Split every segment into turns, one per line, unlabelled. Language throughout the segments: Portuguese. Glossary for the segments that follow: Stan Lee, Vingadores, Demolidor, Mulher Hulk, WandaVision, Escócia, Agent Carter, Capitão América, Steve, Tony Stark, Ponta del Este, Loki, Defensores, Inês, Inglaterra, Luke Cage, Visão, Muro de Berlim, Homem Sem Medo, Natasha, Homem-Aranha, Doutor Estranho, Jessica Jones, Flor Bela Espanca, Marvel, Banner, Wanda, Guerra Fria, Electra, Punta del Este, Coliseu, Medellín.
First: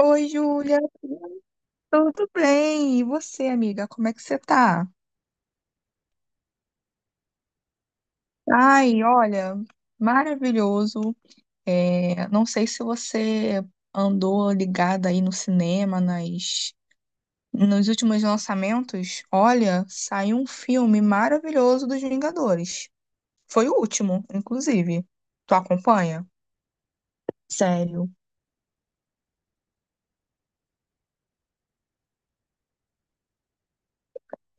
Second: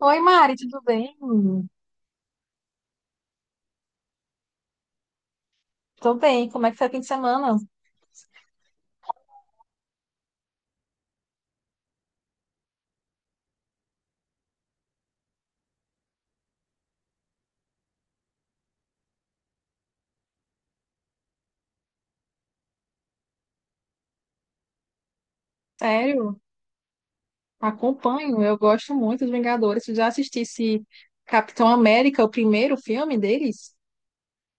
Oi, Mari, tudo
Júlia,
bem?
tudo bem? E você, amiga, como é que você tá?
Tô bem. Como é que foi o fim de semana?
Ai, olha, maravilhoso. Não sei se você andou ligada aí no cinema, nos últimos lançamentos. Olha, saiu um filme maravilhoso dos Vingadores. Foi o último, inclusive. Tu acompanha?
Sério,
Sério?
acompanho. Eu gosto muito dos Vingadores. Tu já assistisse Capitão América, o primeiro filme deles?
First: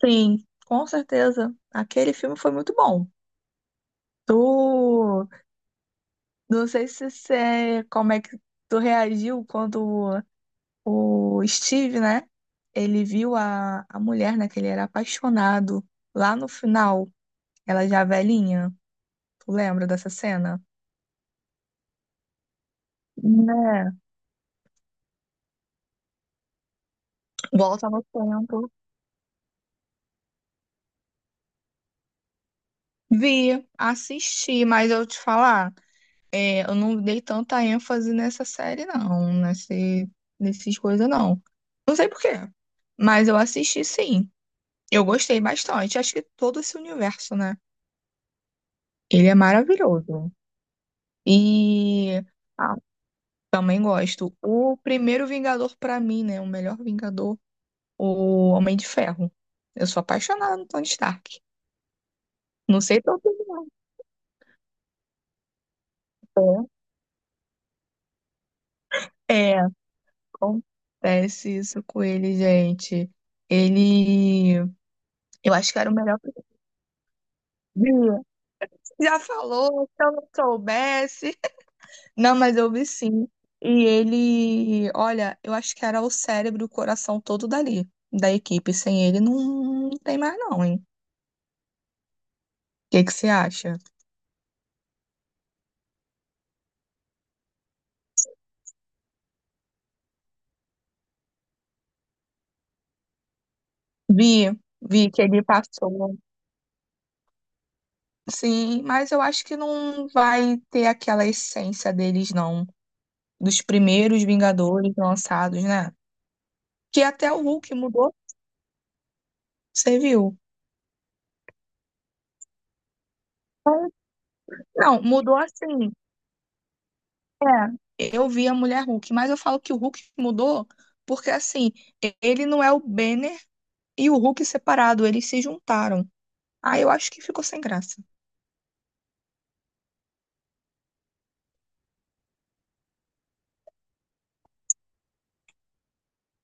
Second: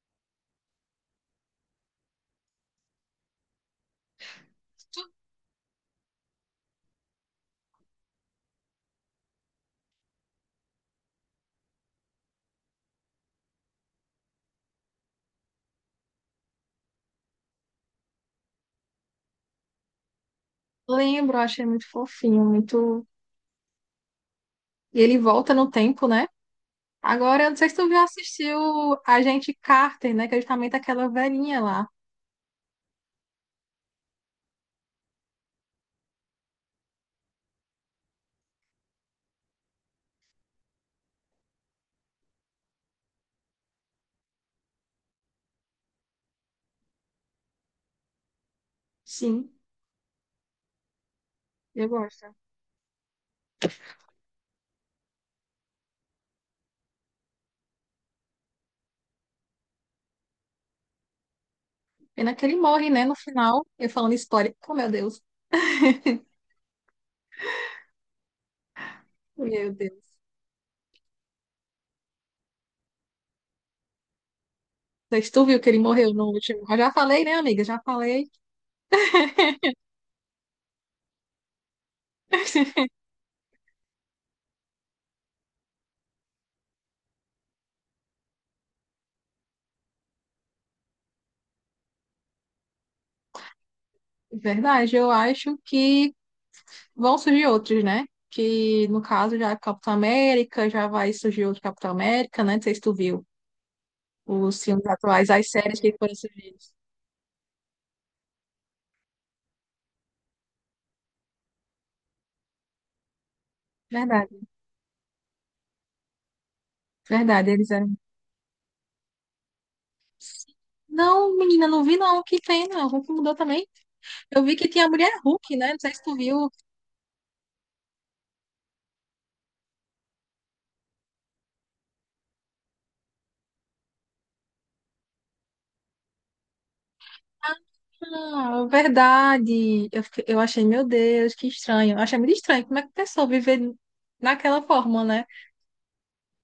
Sim, com certeza. Aquele filme foi muito bom. Tu Não sei se você, como é que tu reagiu quando o Steve, né? Ele viu a mulher, né? Que ele era apaixonado. Lá no final, ela já velhinha. Tu lembra dessa cena?
Lembro, achei muito fofinho, muito.
Né?
E ele volta no tempo, né? Agora, eu não sei se tu
Volta no
já assistiu
tempo.
a gente Carter, né? Que é justamente aquela velhinha lá.
Vi, assisti, mas eu te falar, eu não dei tanta ênfase nessa série, não. Nessas coisas, não. Não sei por quê, mas eu assisti sim. Eu gostei bastante. Acho que todo esse universo, né? Ele é
Sim,
maravilhoso.
eu
E
gosto.
ah, também gosto. O primeiro Vingador pra mim, né? O melhor Vingador, o Homem de Ferro. Eu sou apaixonada no Tony Stark.
Pena que ele
Não
morre,
sei
né? No
tua
final,
opinião.
eu falando spoiler. Oh, meu Deus.
É, É,
Meu Deus.
acontece isso com ele, gente. Ele,
Não sei se tu
eu
viu que
acho
ele
que era o
morreu
melhor.
no
Que
último. Eu já falei, né, amiga? Já falei.
Já falou, se eu não soubesse. Não, mas eu vi sim. E ele, olha, eu acho que era o cérebro e o coração todo dali, da equipe. Sem ele não tem mais não, hein? O que que você acha?
Verdade, eu acho que vão surgir outros, né? Que no caso já é Capitão América, já vai surgir outro Capitão América, né? Não sei se tu viu
Vi,
os filmes
vi que
atuais,
ele
as séries que foram
passou.
surgidas.
Sim, mas eu acho que não vai ter aquela essência deles, não. Dos primeiros
Verdade,
Vingadores lançados, né? Que até o
verdade, eles
Hulk
eram.
mudou, você viu?
Não, menina, não vi não que tem, não. Hulk mudou também. Eu vi que tinha a
Não,
mulher
mudou
Hulk, né? Não
assim.
sei se tu viu.
É, eu vi a Mulher Hulk, mas eu falo que o Hulk mudou porque, assim, ele não é o Banner e o Hulk separado, eles se juntaram. Aí eu acho que ficou sem graça.
Ah, verdade. Eu, eu achei, meu Deus, que estranho. Eu achei muito estranho. Como é que a pessoa viver naquela forma, né?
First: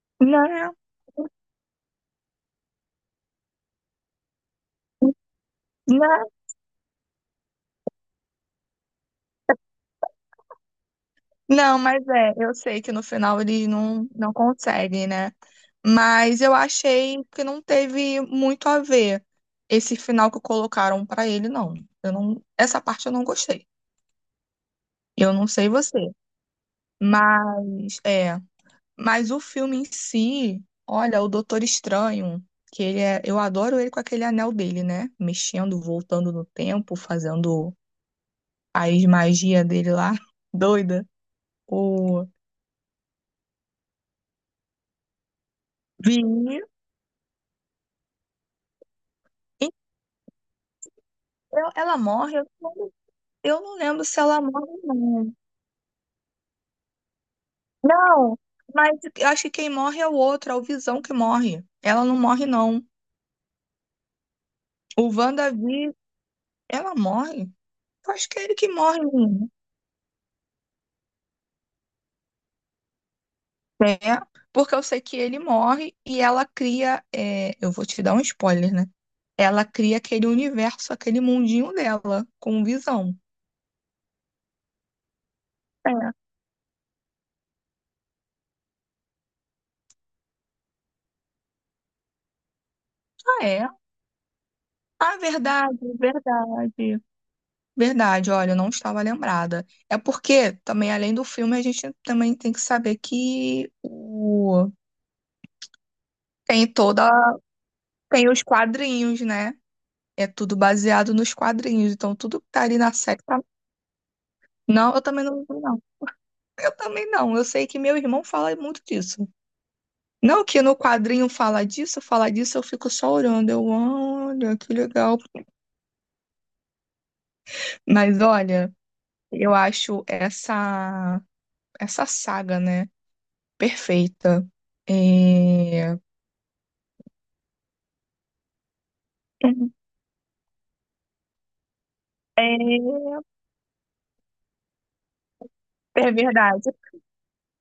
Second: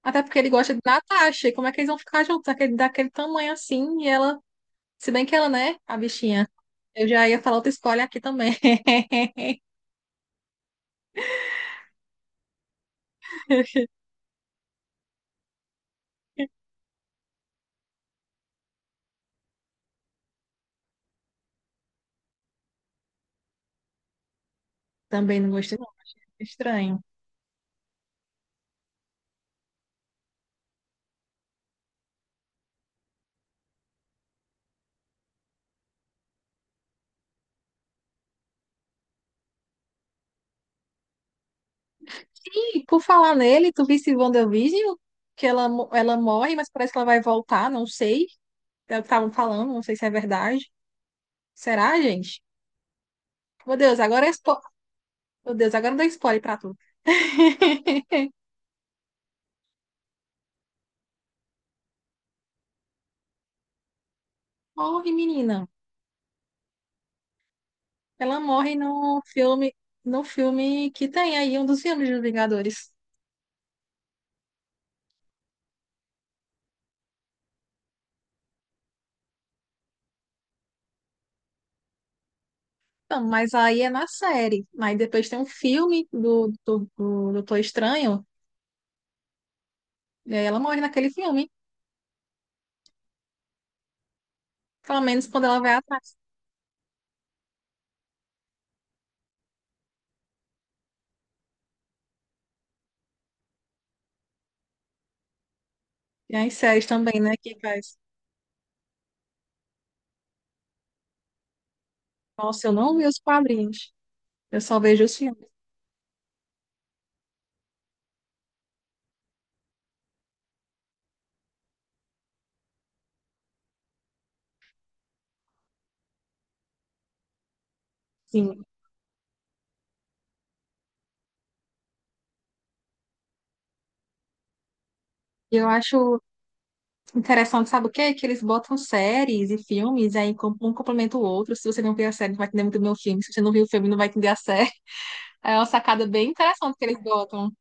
Até porque
Não,
ele gosta
não,
de Natasha. E como é que eles vão ficar juntos daquele tamanho assim? E ela, se bem que ela, né, a bichinha. Eu já ia falar outra escolha aqui também.
não, mas é, eu sei que no final eles não conseguem, né? Mas eu achei que não teve muito a ver esse final que colocaram pra ele, não. Eu não, essa parte eu não gostei. Eu
Também
não
não
sei
gostei, não.
você,
Estranho.
mas é, mas o filme em si, olha, o Doutor Estranho, que ele é, eu adoro ele com aquele anel dele, né? Mexendo, voltando no tempo, fazendo as magias dele lá, doida. O
E por falar nele, tu visse WandaVision? Que ela, ela morre,
Vini.
mas parece que ela vai voltar, não sei. É o que estavam
E
falando, não sei se é verdade.
Ela
Será,
morre,
gente?
eu não
Meu Deus,
lembro se
agora é
ela
spo...
morre, ou não.
Meu Deus, agora dá spoiler pra tu.
Não, mas eu acho que quem morre é o outro, é o Visão que morre. Ela não morre, não. O
Morre, menina.
WandaVision, ela morre? Eu acho que
Ela
é ele que
morre
morre,
no
menina.
filme, no filme que tem aí, um dos filmes dos Vingadores.
É, porque eu sei que ele morre e ela cria. É, eu vou te dar um spoiler, né? Ela cria aquele universo, aquele mundinho dela, com visão.
Então, mas aí é na série. Aí depois tem um filme
É.
do Doutor Estranho, e aí ela morre naquele filme.
Ah, é.
Pelo
Ah,
menos quando ela vai
verdade,
atrás.
verdade. Verdade, olha, eu não estava lembrada. É porque também, além do filme, a gente também tem que saber que o...
E as
tem
séries
toda.
também, né, que faz.
Tem os quadrinhos, né? É tudo baseado nos quadrinhos. Então, tudo que tá
Nossa, eu
ali na
não vi os
série tá-
quadrinhos. Eu só
Não, eu
vejo os
também não,
filmes.
não. Eu também não. Eu sei que meu irmão fala muito disso. Não que no quadrinho fala disso, eu fico só olhando. Eu, olha, que legal. Mas
Sim.
olha, eu acho essa saga, né? Perfeita.
E eu
É...
acho interessante, sabe o quê? Que eles botam séries e filmes, e aí um complementa o outro. Se você não viu a série, não vai
É,
entender muito bem o filme. Se você não viu o filme, não vai entender a série. É uma sacada
é
bem interessante
verdade.
que eles botam.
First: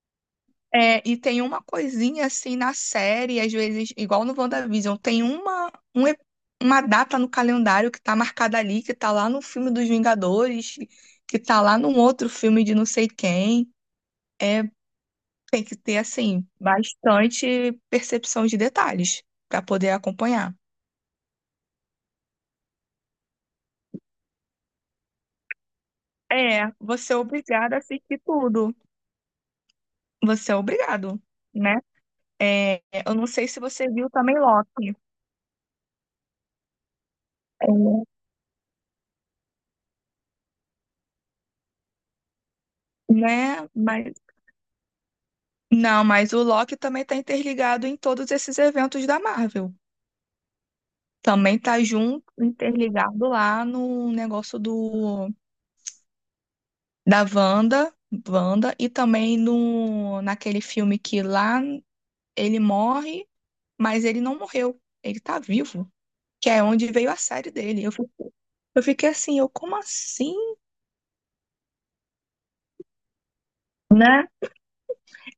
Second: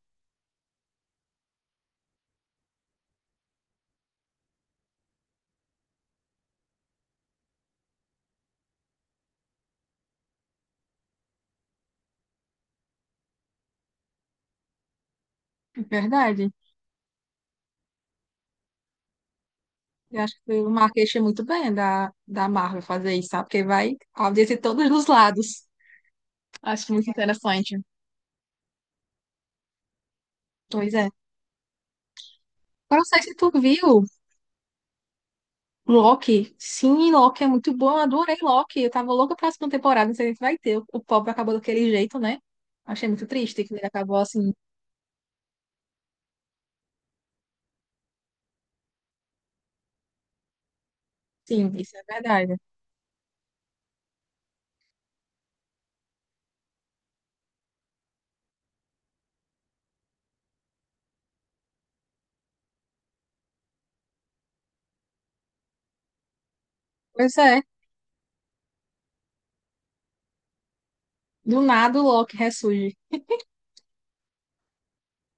É, e tem uma coisinha assim na série, às vezes, igual no WandaVision, tem uma data no calendário que tá marcada ali, que tá lá no filme dos Vingadores, que tá lá num outro filme de não sei quem. É, tem que
É
ter, assim,
verdade.
bastante percepção de detalhes para poder
Eu acho que
acompanhar.
foi uma queixa muito bem da Marvel fazer isso, sabe? Porque vai audiência de todos os lados.
É,
Acho muito
você é obrigado a
interessante.
assistir tudo. Você é
Pois é.
obrigado, né?
Eu não
Eu
sei
não
se
sei
tu
se você
viu
viu também Loki,
Loki. Sim, Loki é muito bom. Eu
é,
adorei Loki. Eu tava louca pra segunda temporada. Não sei se vai ter. O pobre acabou daquele jeito, né? Achei muito triste
né?
que ele acabou assim.
Não, mas o Loki também está interligado em todos esses eventos da Marvel. Também
Sim,
tá
isso é
junto,
verdade.
interligado lá no negócio do da Wanda, Wanda e também no naquele filme que lá ele morre, mas ele não morreu, ele tá vivo, que é onde veio a
Pois
série
é.
dele. Eu fiquei assim, eu como assim,
Do nada o Loki ressurge.
né?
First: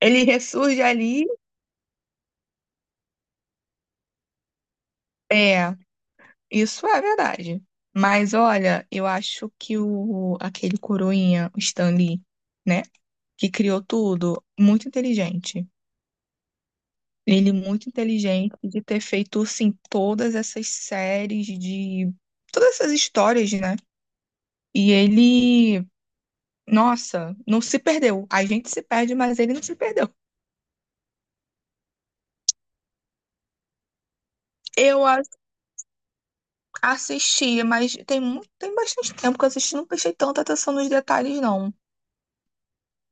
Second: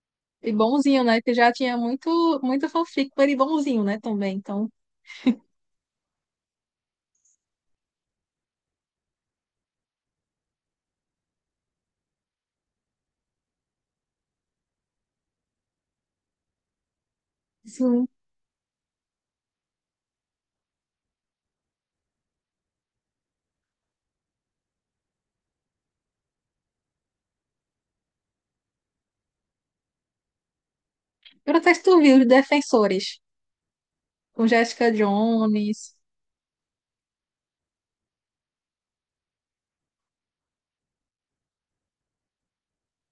Ele
E
ressurge
bonzinho, né?
ali,
Que já tinha muito, muito fanfic com ele bonzinho, né? Também. Então,
é. Isso é verdade. Mas olha, eu acho que o aquele coroinha, o Stan Lee, né, que criou tudo, muito inteligente. Ele muito
sim.
inteligente de ter feito assim todas essas séries de todas essas histórias, né? E ele, nossa, não se perdeu. A gente se perde, mas ele não se perdeu.
Eu não sei se tu viu os Defensores com Jessica
Eu a-
Jones,
assisti, mas tem muito, tem bastante tempo que eu assisti, não prestei tanta atenção nos detalhes, não.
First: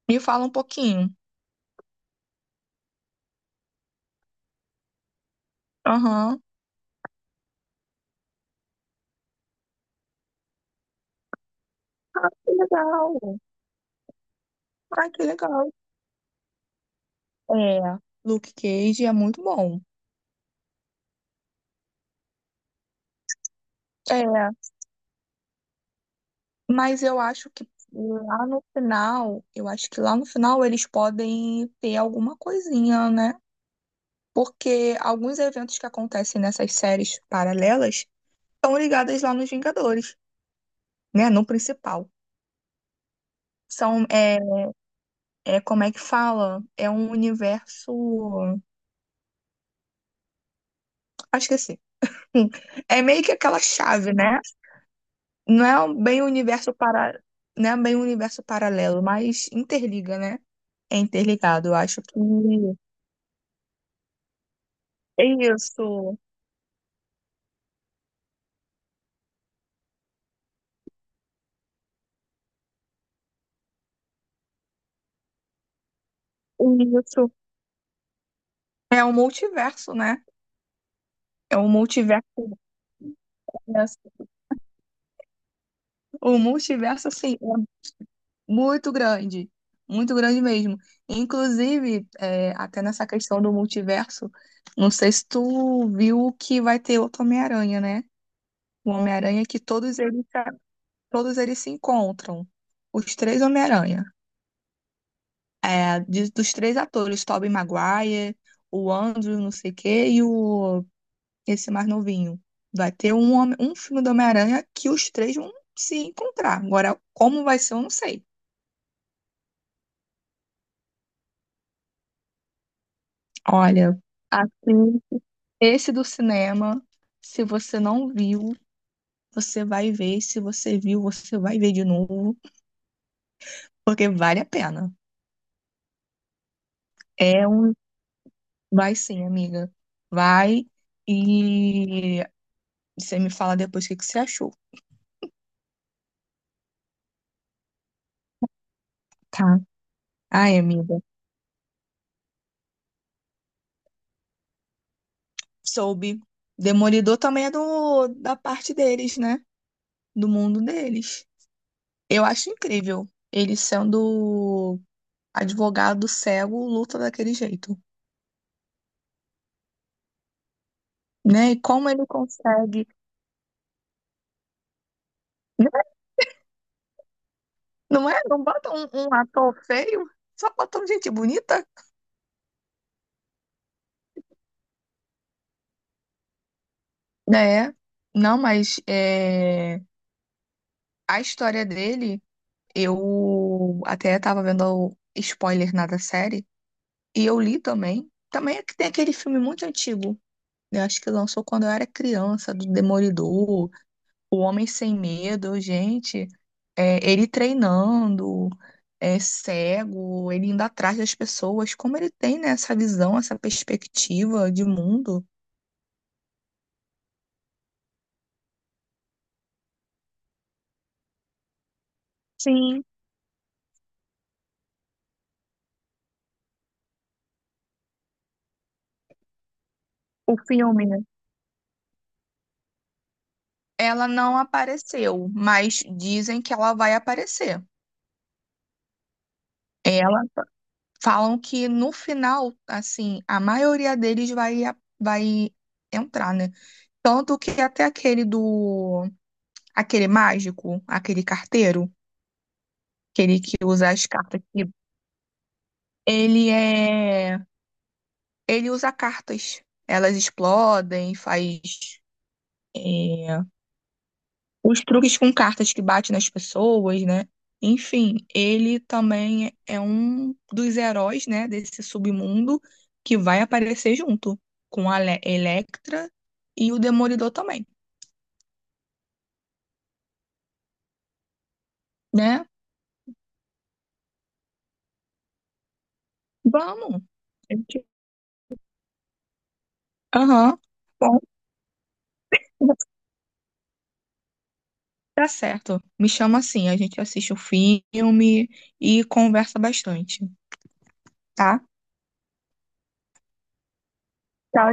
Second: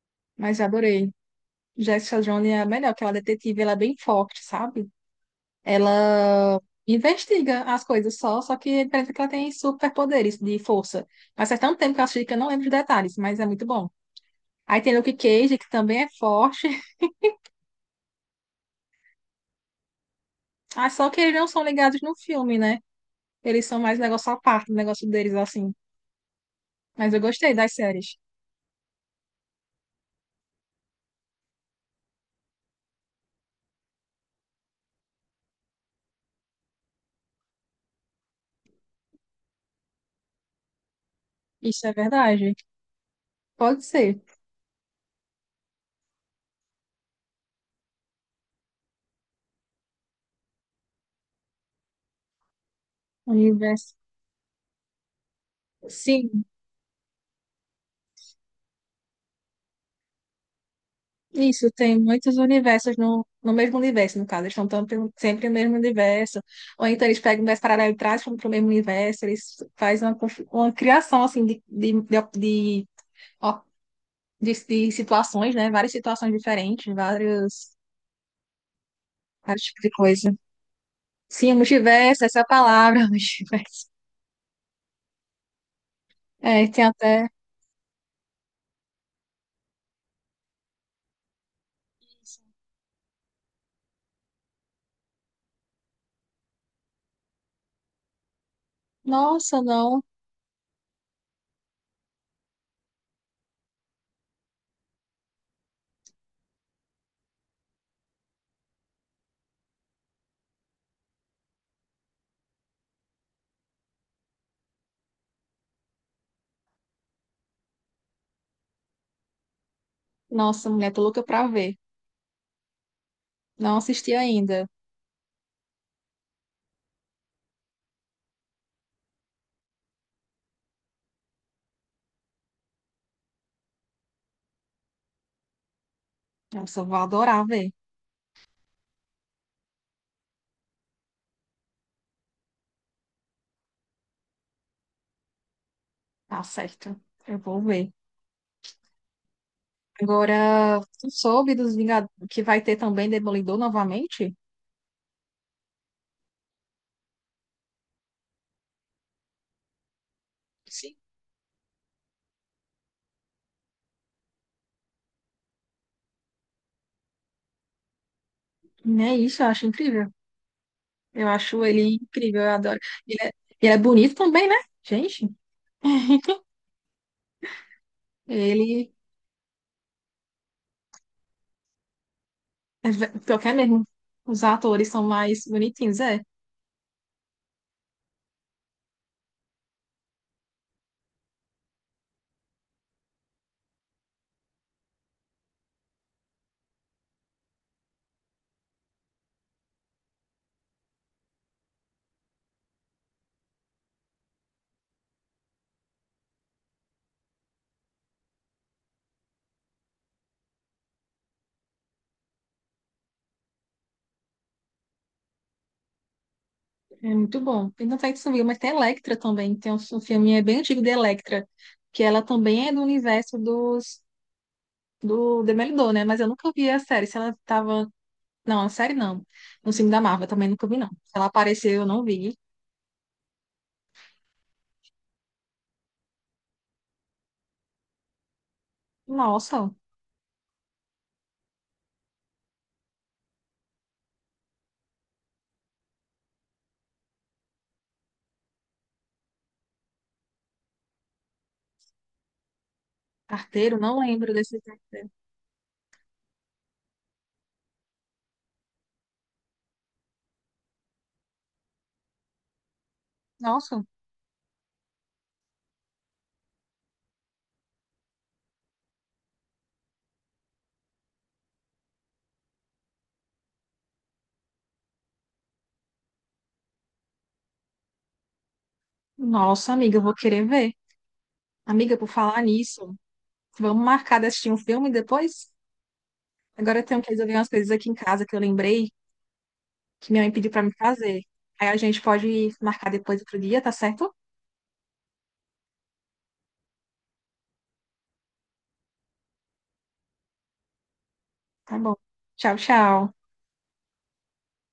Me fala um
mas adorei.
pouquinho.
Jessica Jones é a melhor, que ela é detetive, ela é bem forte, sabe?
Aham.
Ela investiga as coisas só que é diferente que ela tem superpoderes de força. Mas faz tanto tempo que eu assisti que eu não
Que
lembro de detalhes,
legal.
mas é muito bom. Aí tem
Ai,
Luke
que
Cage,
legal.
que também é forte.
É, Luke Cage é muito bom.
Ah, só que eles não são ligados no filme, né? Eles são mais
É,
negócio à parte, negócio deles assim.
mas
Mas
eu
eu
acho
gostei
que
das séries.
lá no final, eu acho que lá no final eles podem ter alguma coisinha, né? Porque alguns eventos que acontecem nessas séries paralelas estão ligadas lá nos Vingadores, né? No
Isso é
principal.
verdade. Pode
São,
ser.
é, como é que fala? É um universo. Ah, esqueci. Enfim, é meio que aquela
Universo.
chave, né? Não é um- bem um
Sim,
universo para, não é bem um universo paralelo, mas interliga, né? É interligado.
Isso,
Eu
tem
acho que é
muitos
isso.
universos no mesmo universo, no caso. Eles estão tão pelo-
É
sempre no mesmo universo. Ou então eles pegam um universo paralelo e trazem para o mesmo universo. Eles fazem uma, uma criação, assim, de, op- de, ó, de situações, né? Várias situações diferentes,
isso.
vários,
É um
vários tipos de
multiverso, né?
coisa. Sim,
É um
multiverso, essa é a
multiverso.
palavra, multiverso.
O
É, tem
multiverso,
até...
assim, é muito grande. Muito grande mesmo. Inclusive, é, até nessa questão do multiverso, não sei se tu viu que vai ter outro Homem-Aranha, né? O Homem-Aranha que
Nossa, não.
todos eles se encontram. Os três Homem-Aranha. Dos três atores, Tobey Maguire, o Andrew, não sei o quê, esse mais novinho. Vai ter um filme do Homem-Aranha que os três vão se encontrar. Agora, como vai ser, eu não sei.
Nossa, mulher, tô louca pra ver. Não
Olha,
assisti ainda.
assim, esse do cinema, se você não viu, você vai ver. Se você viu, você vai ver de novo, porque vale a pena.
Nossa, eu vou adorar
É
ver.
um. Vai sim, amiga. Vai e você me fala depois o que que você achou,
Tá certo. Eu vou ver.
tá? Ai,
Agora,
amiga.
tu soube dos Vingadores que vai ter também Demolidor novamente?
Soube. Demolidor também é da parte deles, né? Do mundo
Sim.
deles. Eu acho incrível ele sendo advogado cego, luta daquele jeito,
É isso, eu acho incrível. Eu
né? E
acho
como
ele
ele
incrível, eu adoro.
consegue,
Ele é, ele é bonito também, né? Gente,
né? Não é? Não bota
ele
um ator feio, só botam gente bonita,
é ve- pior que é mesmo. Os atores são mais bonitinhos, é.
né? Não, mas é, a história dele, eu até tava vendo o spoiler na da série, e eu li também. Também é que tem aquele filme muito antigo. Eu acho que lançou quando eu era criança, do Demolidor, O Homem Sem Medo, gente, é, ele treinando, é cego, ele indo atrás das pessoas, como ele tem, né, essa visão, essa perspectiva de mundo.
É muito bom. E não sei se tu viu, mas tem Electra também. Tem um, um filme é bem antigo de Electra, que ela também é do
Sim,
universo dos, do Demolidor, né? Mas eu nunca vi a série. Se ela tava Não, a série não. No filme da Marvel
o
também nunca vi,
filme,
não.
né?
Se ela apareceu, eu não vi.
Ela não apareceu, mas dizem que ela vai aparecer.
Nossa,
Ela falam que no final, assim, a maioria deles vai entrar, né? Tanto que até aquele do aquele mágico, aquele carteiro, aquele que
carteiro,
usa
não
as
lembro
cartas.
desse filme.
Ele é. Ele usa cartas. Elas explodem, é,
Nossa,
os truques com cartas que bate nas pessoas, né? Enfim, ele também é um dos heróis, né, desse submundo que vai aparecer junto com a Electra e o Demolidor também,
nossa, amiga, eu vou querer ver. Amiga, por falar
né?
nisso, vamos marcar de assistir um filme depois? Agora eu tenho
Vamos.
que resolver umas coisas
Gente,
aqui em casa que eu lembrei que minha mãe pediu
aham.
pra me
Bom.
fazer. Aí a gente pode marcar depois outro dia, tá certo?
Tá certo. Me chama assim, a gente assiste o filme e conversa bastante, tá?
Tá bom. Tchau, tchau.
Tchau,